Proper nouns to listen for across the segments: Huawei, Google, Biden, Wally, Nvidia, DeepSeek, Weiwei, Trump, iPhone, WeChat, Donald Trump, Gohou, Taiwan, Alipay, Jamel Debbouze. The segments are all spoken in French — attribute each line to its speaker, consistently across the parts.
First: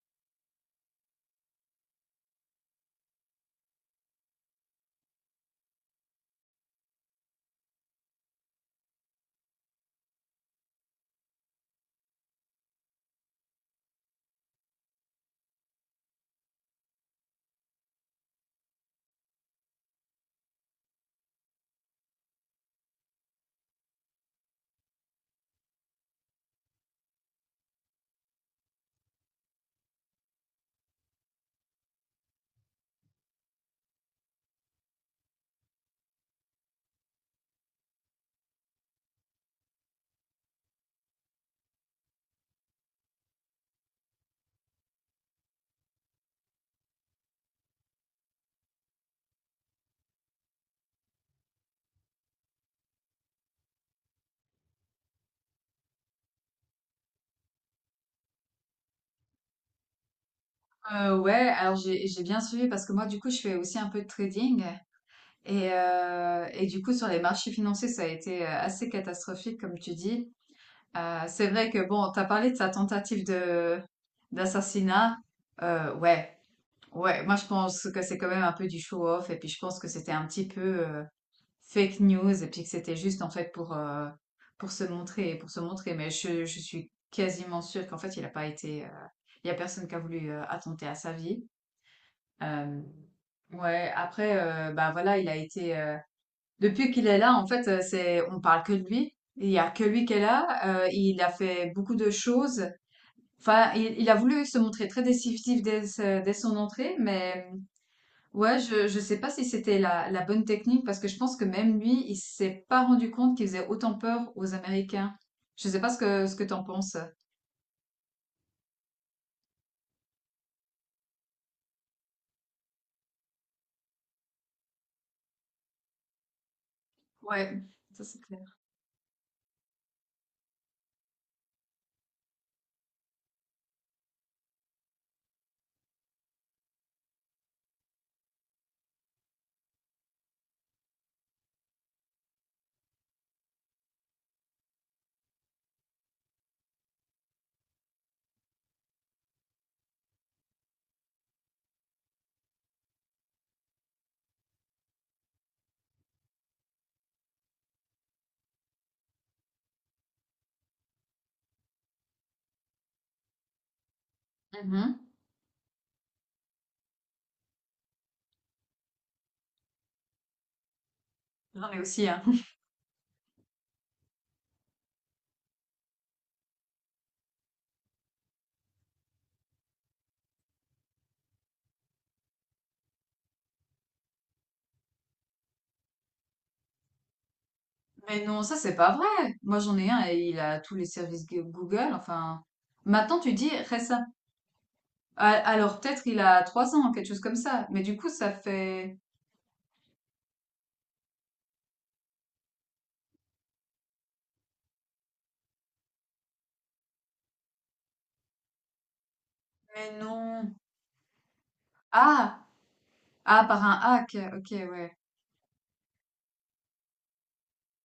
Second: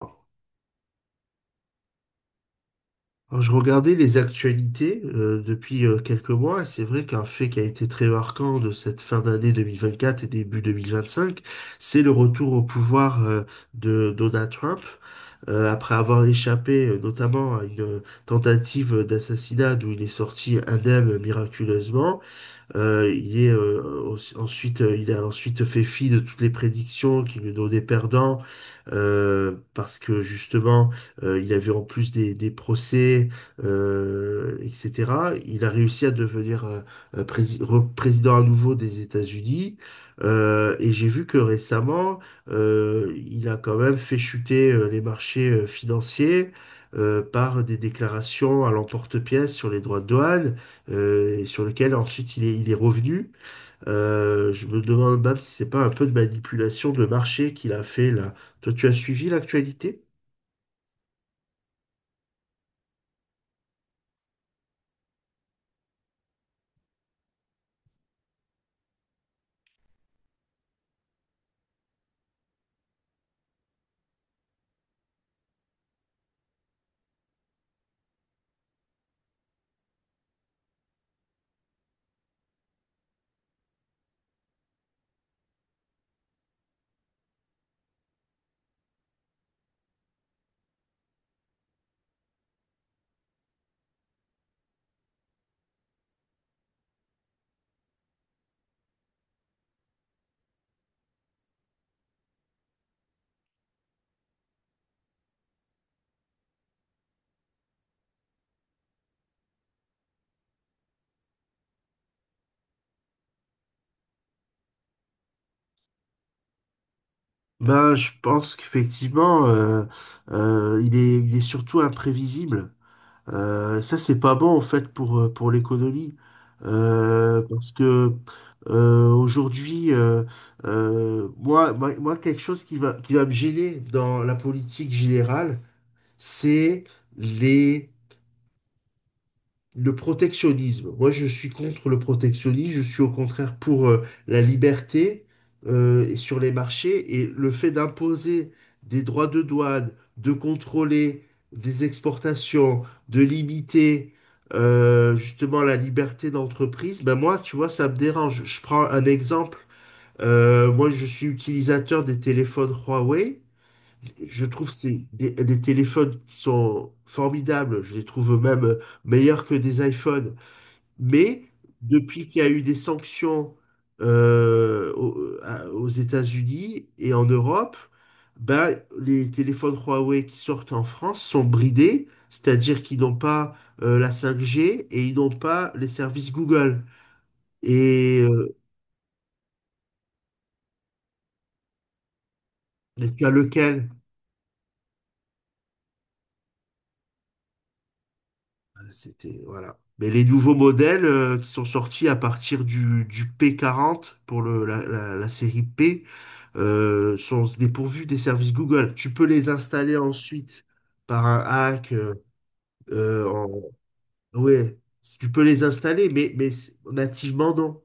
Speaker 1: Alors, je regardais les actualités depuis quelques mois, et c'est vrai qu'un fait qui a été très marquant de cette fin d'année 2024 et début 2025, c'est le retour au pouvoir de Donald Trump après avoir échappé notamment à une tentative d'assassinat d'où il est sorti indemne miraculeusement. Ensuite, il a ensuite fait fi de toutes les prédictions qui lui donnaient perdant, parce que justement, il avait en plus des procès, etc. Il a réussi à devenir président à nouveau des États-Unis. Et j'ai vu que récemment, il a quand même fait chuter les marchés financiers par des déclarations à l'emporte-pièce sur les droits de douane et sur lequel ensuite il est revenu. Je me demande même si c'est pas un peu de manipulation de marché qu'il a fait là. Toi, tu as suivi l'actualité?
Speaker 2: Ouais, alors j'ai bien suivi parce que moi du coup je fais aussi un peu de trading et du coup sur les marchés financiers ça a été assez catastrophique comme tu dis. C'est vrai que bon, t'as parlé de sa tentative de d'assassinat. Euh, ouais, ouais, moi je pense que c'est quand même un peu du show-off et puis je pense que c'était un petit peu fake news et puis que c'était juste en fait pour se montrer. Mais je suis quasiment sûre qu'en fait il a pas été, il y a personne qui a voulu attenter à sa vie. Euh, ouais, après, bah voilà, il a été. Depuis qu'il est là, en fait, c'est on parle que de lui. Il y a que lui qui est là. Il a fait beaucoup de choses. Enfin, il a voulu se montrer très décisif dès son entrée, mais ouais, je sais pas si c'était la bonne technique parce que je pense que même lui, il s'est pas rendu compte qu'il faisait autant peur aux Américains. Je sais pas ce que t'en penses.
Speaker 1: Ben, je pense qu'effectivement, il est surtout imprévisible. Ça, c'est pas bon en fait pour l'économie.
Speaker 2: Ouais,
Speaker 1: Parce
Speaker 2: ça
Speaker 1: que
Speaker 2: c'est clair.
Speaker 1: aujourd'hui, moi, quelque chose qui va me gêner dans la politique générale, c'est les Le protectionnisme. Moi, je suis contre le protectionnisme. Je suis au contraire pour la liberté et sur les marchés, et le fait d'imposer des droits de douane, de contrôler des exportations, de limiter justement la liberté d'entreprise. Ben moi, tu vois, ça me dérange. Je prends un exemple. Moi, je suis utilisateur des téléphones Huawei. Je trouve que c'est
Speaker 2: Mhm.
Speaker 1: des téléphones qui sont formidables. Je les trouve même meilleurs que des iPhones. Mais
Speaker 2: J'en ai aussi, hein.
Speaker 1: depuis qu'il y a eu des sanctions aux États-Unis et en Europe, ben, les téléphones Huawei qui sortent en France sont bridés, c'est-à-dire qu'ils n'ont pas la 5G et ils n'ont pas les services Google. Et
Speaker 2: Mais non,
Speaker 1: euh,
Speaker 2: ça c'est pas vrai. Moi j'en ai un et il a tous les Google. Enfin,
Speaker 1: et
Speaker 2: maintenant
Speaker 1: tu as
Speaker 2: tu dis
Speaker 1: lequel?
Speaker 2: récent. Ah, alors peut-être il a trois ans, quelque chose comme ça. Mais du coup ça
Speaker 1: Bah,
Speaker 2: fait.
Speaker 1: c'était, voilà. Mais les nouveaux modèles qui sont sortis à partir du P40 pour la série P sont dépourvus des services Google. Tu peux les
Speaker 2: Mais
Speaker 1: installer
Speaker 2: non.
Speaker 1: ensuite par un hack.
Speaker 2: Ah,
Speaker 1: Euh,
Speaker 2: ah
Speaker 1: en-
Speaker 2: par un hack. Ok,
Speaker 1: Ouais,
Speaker 2: ouais.
Speaker 1: tu peux les installer, mais, nativement, non.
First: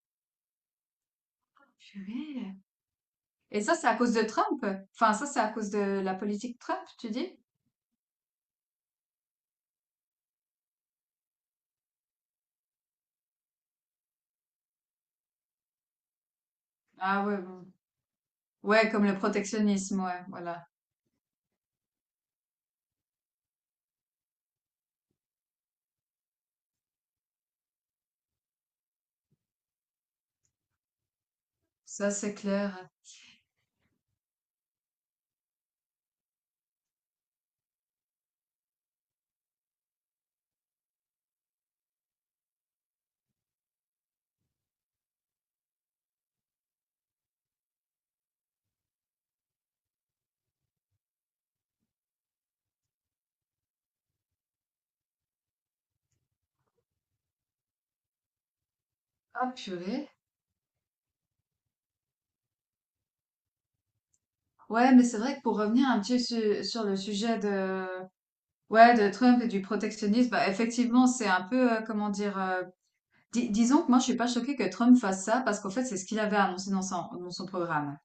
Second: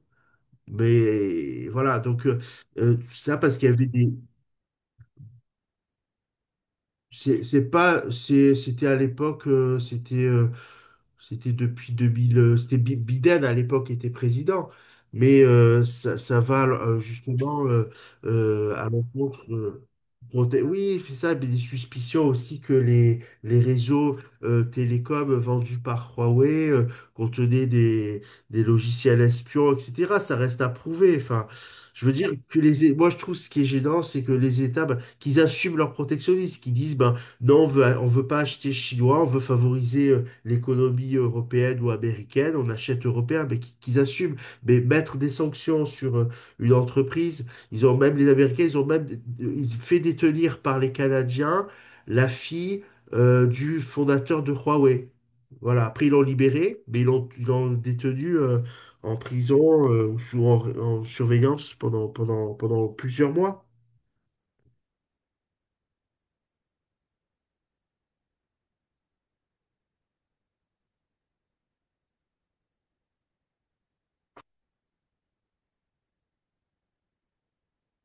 Speaker 1: Mais voilà, donc
Speaker 2: Purée.
Speaker 1: ça parce
Speaker 2: Et
Speaker 1: qu'il y
Speaker 2: ça
Speaker 1: avait
Speaker 2: c'est à
Speaker 1: des...
Speaker 2: cause de Trump. Enfin ça c'est à cause de la politique Trump, tu dis?
Speaker 1: C'est pas... c'est- C'était à l'époque, c'était depuis 2000, c'était Biden à l'époque était président, mais ça, ça va
Speaker 2: Ah ouais,
Speaker 1: justement
Speaker 2: bon.
Speaker 1: à
Speaker 2: Ouais, comme le
Speaker 1: l'encontre.
Speaker 2: protectionnisme, ouais, voilà.
Speaker 1: Oui, c'est ça, mais des suspicions aussi que les réseaux télécoms vendus par Huawei contenaient des logiciels espions, etc. Ça reste à prouver. Enfin, je
Speaker 2: Ça
Speaker 1: veux dire
Speaker 2: c'est
Speaker 1: que
Speaker 2: clair.
Speaker 1: Moi je trouve ce qui est gênant, c'est que les États, ben, qu'ils assument leur protectionnisme, qu'ils disent, ben non, on veut pas acheter chinois, on veut favoriser l'économie européenne ou américaine, on achète européen, mais qu'ils assument. Mais mettre des sanctions sur une entreprise, ils ont même, les Américains, ils ont même ils fait détenir par les Canadiens la fille du fondateur de Huawei. Voilà, après ils l'ont libéré, mais ils l'ont détenue en
Speaker 2: Ah
Speaker 1: prison
Speaker 2: purée.
Speaker 1: ou sous, en surveillance pendant, pendant plusieurs mois.
Speaker 2: Ouais, mais c'est vrai que pour revenir un sur le sujet de ouais, de Trump et du protectionnisme, bah, effectivement, c'est un peu, comment dire, disons que moi, je suis pas choquée que Trump fasse ça parce qu'en fait, c'est ce qu'il avait annoncé dans son programme.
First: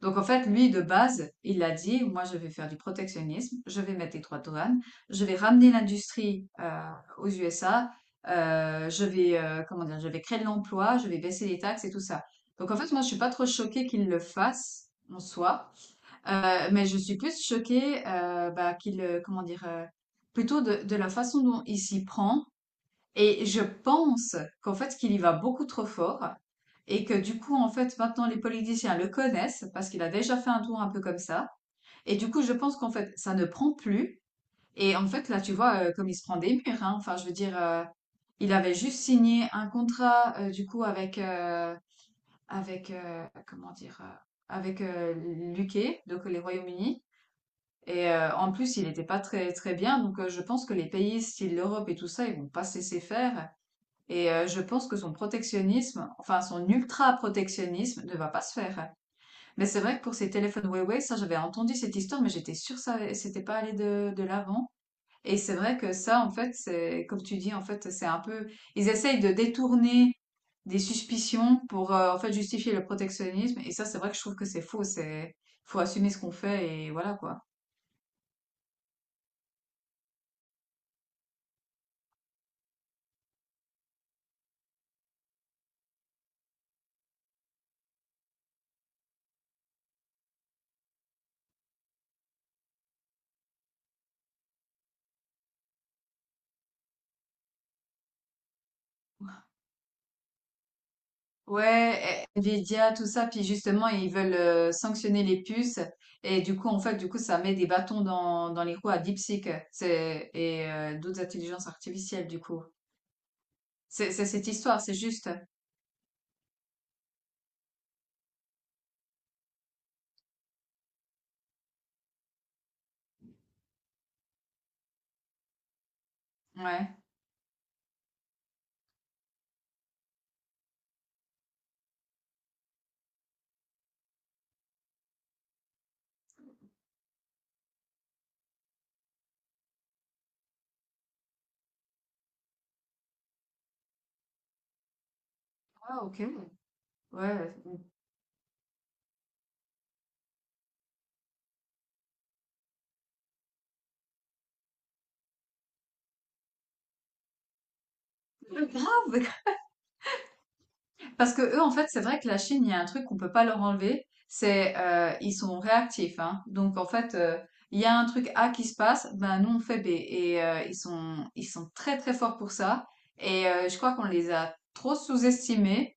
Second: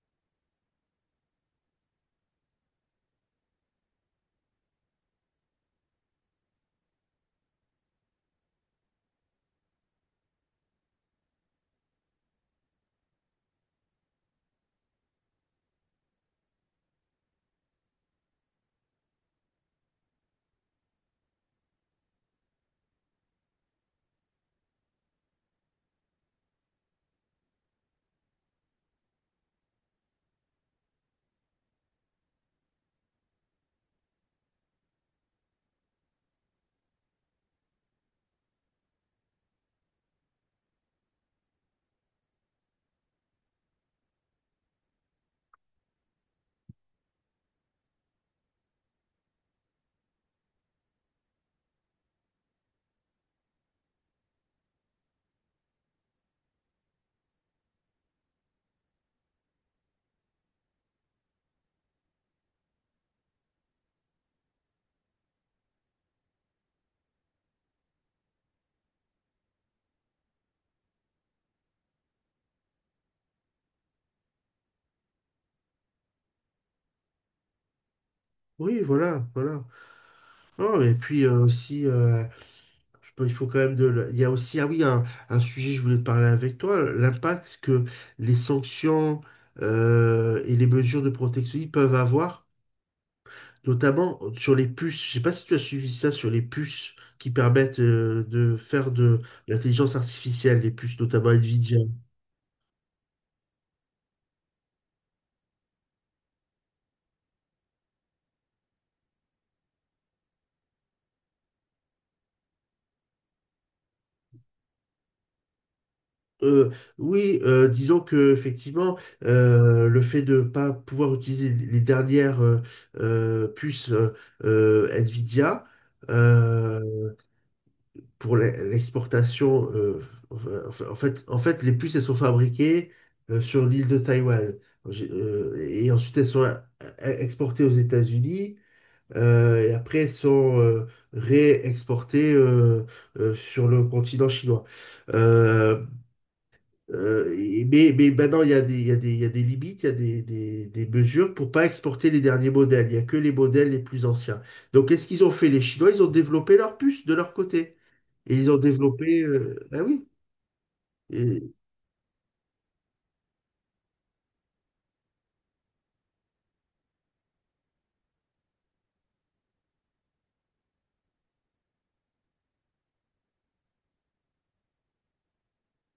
Speaker 2: Donc, en fait, lui, de base, il a dit, moi, je vais faire du protectionnisme, je vais mettre des droits de douane, je vais ramener l'industrie aux USA, je vais, comment dire, je vais créer de l'emploi, je vais baisser les taxes et tout ça. Donc, en fait, moi, je suis pas trop choquée qu'il le fasse en soi. Mais je suis plus choquée, bah, comment dire? Plutôt de la façon dont il s'y prend et je pense qu'en fait, qu'il y va beaucoup trop fort et que du coup, en fait, maintenant les politiciens le connaissent parce qu'il a déjà fait un tour un peu comme ça et du coup, je pense qu'en fait, ça ne prend plus et en fait, là, tu vois, comme il se prend des murs, hein. Enfin, je veux dire, il avait juste signé un contrat, du coup avec, comment dire? Avec, heu, l'UK, donc les Royaumes-Unis. Et en plus, il n'était pas très très bien, donc je pense que les pays style l'Europe et tout ça, ils vont pas cesser faire. Et je pense que son protectionnisme, enfin son ultra-protectionnisme, ne va pas se faire. Mais c'est vrai que pour ces téléphones Huawei, ça j'avais entendu cette histoire, mais j'étais sûre que ça c'était pas allé de l'avant. Et c'est vrai que ça, en fait, c'est comme tu dis, en fait, c'est un peu, ils essayent de détourner des suspicions pour en fait justifier le protectionnisme. Et ça, c'est vrai que je trouve que c'est faux. C'est Faut assumer ce qu'on fait et voilà quoi.
Speaker 1: Oui, voilà, voilà. Non, et puis Je peux- il faut quand même de. Le- Il y a aussi, ah oui, un sujet, je voulais te parler avec toi, l'impact que les sanctions et les mesures de protection peuvent avoir, notamment sur les puces. Je sais pas si tu as suivi ça sur les puces qui permettent de faire de l'intelligence artificielle, les puces, notamment Nvidia.
Speaker 2: Ouais, eh, Nvidia, tout ça, puis justement, ils veulent sanctionner les puces. Et du coup, en fait, du coup, ça met des bâtons dans les roues à DeepSeek c'est, et d'autres intelligences artificielles, du coup. C'est cette histoire, c'est juste.
Speaker 1: Euh, oui, disons que effectivement, le fait de ne pas pouvoir utiliser les dernières puces Nvidia
Speaker 2: Ouais.
Speaker 1: euh, pour l'exportation. Enfin, en fait, les puces, elles sont fabriquées sur l'île de Taïwan. Et ensuite, elles sont exportées aux États-Unis. Et après, elles sont réexportées sur le continent chinois. Euh,
Speaker 2: Ah, ok.
Speaker 1: euh,
Speaker 2: Ouais.
Speaker 1: mais maintenant, il y a il y a des limites, il y a des mesures pour pas exporter les derniers modèles. Il n'y a que les modèles les plus anciens. Donc, qu'est-ce qu'ils ont fait? Les Chinois, ils ont développé leur puce de leur côté. Et ils ont développé...
Speaker 2: Grave.
Speaker 1: Ah oui.
Speaker 2: Parce que
Speaker 1: Et,
Speaker 2: eux, en fait, c'est vrai que la Chine, il y a un truc qu'on peut pas leur enlever, c'est ils sont réactifs, hein. Donc en fait, il y a un truc A qui se passe, ben nous on fait B. Et ils sont très très forts pour ça. Et je crois qu'on les a trop sous-estimés.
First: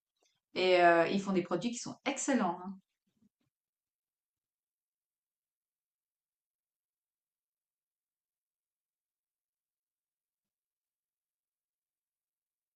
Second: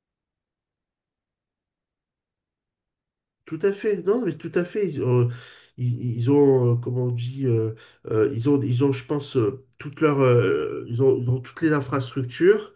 Speaker 2: Et ils font des produits qui sont excellents, hein.
Speaker 1: tout à fait, non, mais tout à fait. Ils, ont, ils ont, comment on dit, je pense, toutes leurs, ils ont toutes les infrastructures,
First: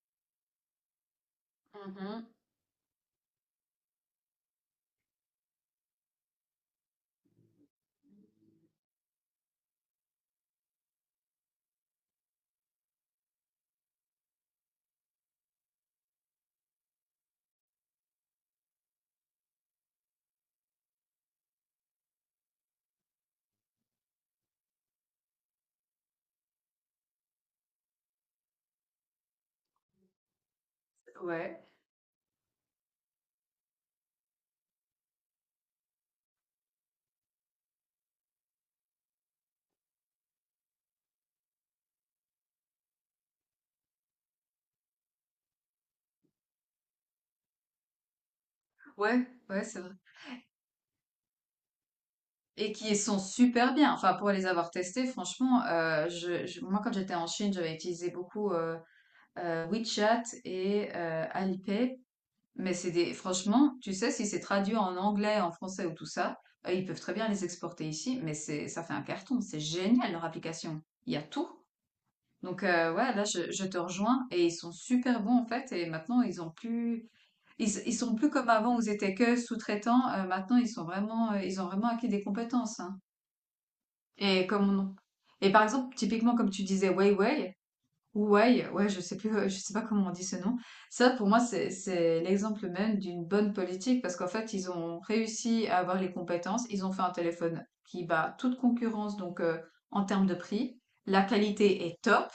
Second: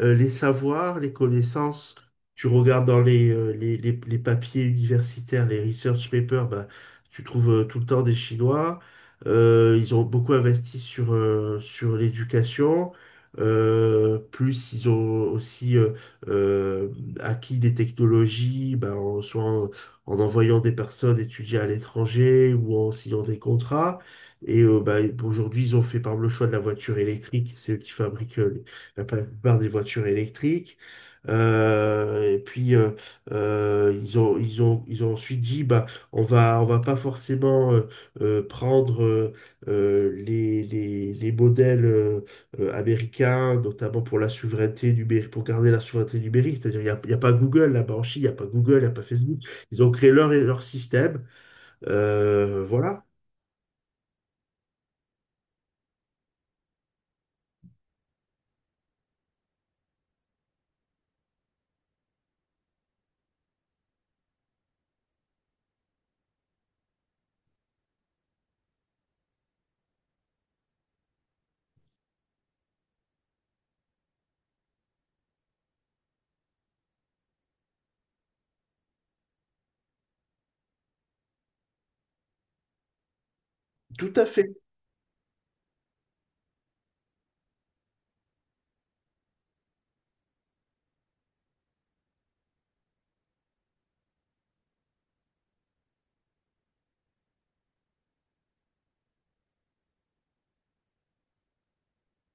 Speaker 1: les savoirs, les connaissances.
Speaker 2: Mhm.
Speaker 1: Tu regardes dans les papiers universitaires, les research papers, bah, tu trouves tout le temps des Chinois. Ils ont beaucoup investi sur, sur l'éducation. Plus ils ont aussi euh, acquis des technologies, bah, en envoyant des personnes étudier à l'étranger ou en signant des contrats. Bah, aujourd'hui, ils ont fait par exemple le choix de la voiture électrique. C'est eux qui fabriquent la plupart des voitures électriques.
Speaker 2: Ouais,
Speaker 1: Et puis ils ont ensuite dit bah on va pas forcément prendre les modèles américains, notamment pour la souveraineté numérique, pour garder la souveraineté numérique, c'est-à-dire il y a pas Google là-bas, en Chine il y a pas Google, il y a pas Facebook.
Speaker 2: ouais, c'est
Speaker 1: Ils ont
Speaker 2: vrai.
Speaker 1: créé leur système.
Speaker 2: Et qui
Speaker 1: Voilà.
Speaker 2: sont super bien. Enfin, pour les avoir testés, franchement, moi, quand j'étais en Chine, j'avais utilisé beaucoup WeChat et Alipay. Mais c'est des... Franchement, tu sais, si c'est traduit en anglais, en français ou tout ça, ils peuvent très bien les exporter ici, mais ça fait un carton. C'est génial leur application. Il y a tout. Donc, ouais, là, je te rejoins. Et ils sont super bons, en fait. Et maintenant, ils ont plus... Ils sont plus comme avant où ils étaient que sous-traitants. Maintenant, ils sont vraiment... ils ont vraiment acquis des compétences, hein.
Speaker 1: Tout à
Speaker 2: Et
Speaker 1: fait.
Speaker 2: Et par exemple, typiquement, comme tu disais, Weiwei, ouais, ouais, je sais plus, je sais pas comment on dit ce nom. Ça, pour moi, c'est l'exemple même d'une bonne politique parce qu'en fait, ils ont réussi à avoir les compétences. Ils ont fait un téléphone qui bat toute concurrence, donc en termes de prix. La qualité est top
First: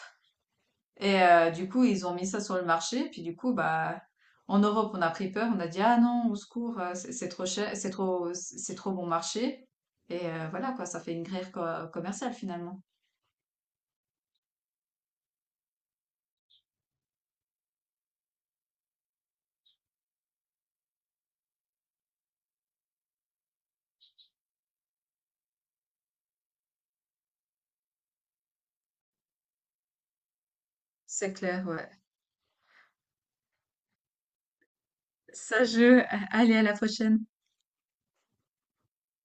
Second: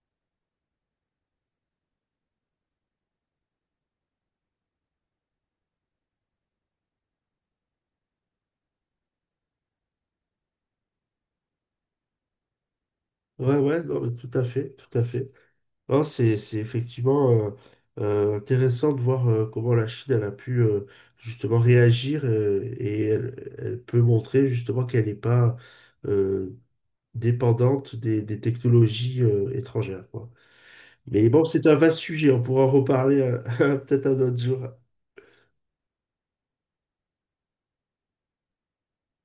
Speaker 2: et du coup, ils ont mis ça sur le marché. Puis du coup, bah, en Europe, on a pris peur. On a dit: «Ah non, au secours, c'est trop cher, c'est trop bon marché» et voilà quoi, ça fait une guerre co commerciale finalement.
Speaker 1: Ouais, ouais, non, mais tout à fait, tout à fait. Non, c'est effectivement intéressant de voir comment la Chine, elle a pu justement réagir, et elle, elle peut montrer justement qu'elle n'est pas euh, dépendante des technologies étrangères, quoi. Mais
Speaker 2: C'est
Speaker 1: bon, c'est
Speaker 2: clair,
Speaker 1: un
Speaker 2: ouais.
Speaker 1: vaste sujet, on pourra en reparler peut-être un autre jour.
Speaker 2: Ça je, A Allez, à la prochaine.